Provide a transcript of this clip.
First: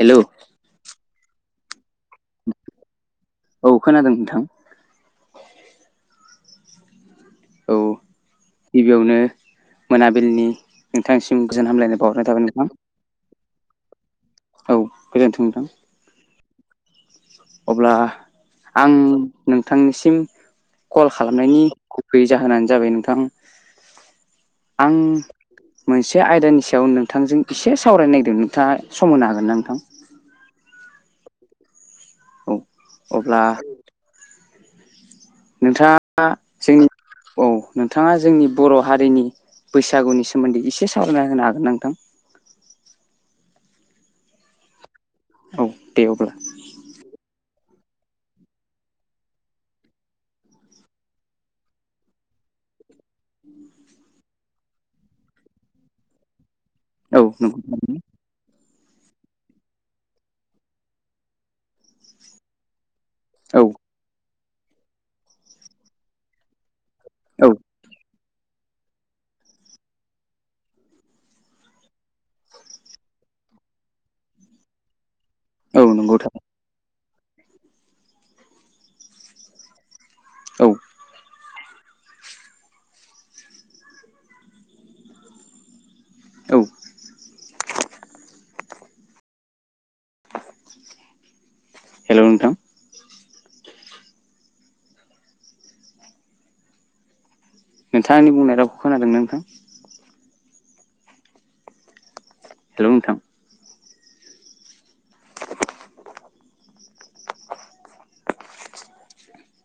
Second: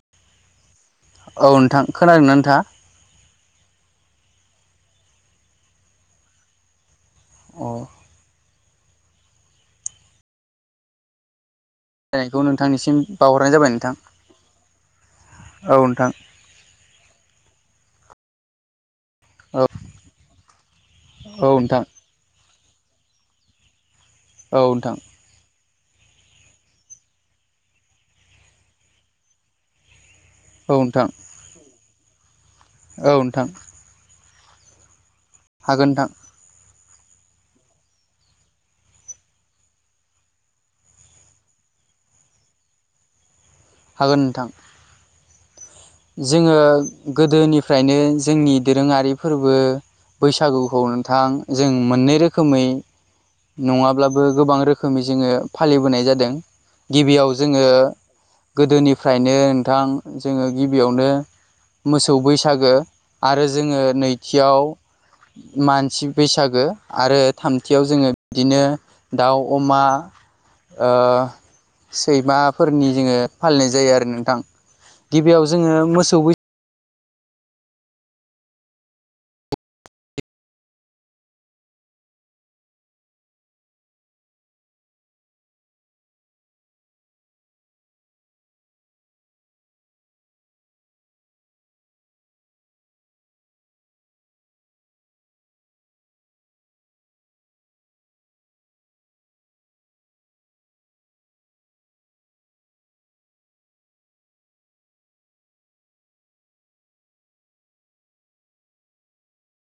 hello औ नोंथां खोनादोंनाा नोंथा औ खोनादों नोंथां अ औ गिबियावनो मोनाबिलिनि नोंथांसिम गोजोन हामलाय रायनायखौ नोंथांनिसिम बावहरनाय जाबाय नोंथां औ गोजोन्थोंदां औ नींथां अब्ला आं नोंथांनिसिम कल औ खालामनायनि नोंथां बे जाहोनानो जाबाय नोंथां औ आं नोंथां मोनसे आयदानि सायाव नोंथांजों एसे सावरायनायदों नोंथाङा समनो हागोन ना नोंथां औ नोंथां औ औ अब्ला नोंथां हागोन नोंथां नोंथाङा जोंनि औ नोंथाङा जोंनि बर' हारिनि बैसागुनि सोमोन्दै एसे सावरायना होनो हागोन नोंथां हागोन नोंथां औ दे अब्ला जोङो गोदोनिफ्रायनो जोंनि दोरोङारि फोरबो बैसागुखौ नोंथां जों मोननै रोखोमै नङाब्लाबो गोबां रोखोमै जोङो फालिबोनाय जादों औ गिबियाव नंगौ जोङो गोदोनिफ्रायनो नोंथां जोङो गिबियावनो मोसौ बैसागो आरो औ जोङो नै नैथियाव मानसि बैसागो आरो थामथि औ थामथियाव जोङो बिदिनो दाउ अमा सैमाफोरनि जोङो फालिनाय जायो आरो नोंथां गिबियाव जोङो औ नंगौ मोसौ थार बैसागो औ औ हेल' नोंथाम नोंथां आंनि बुंनाय रावखौ खोनादोंमोन नोंथां हेलौ नोंथां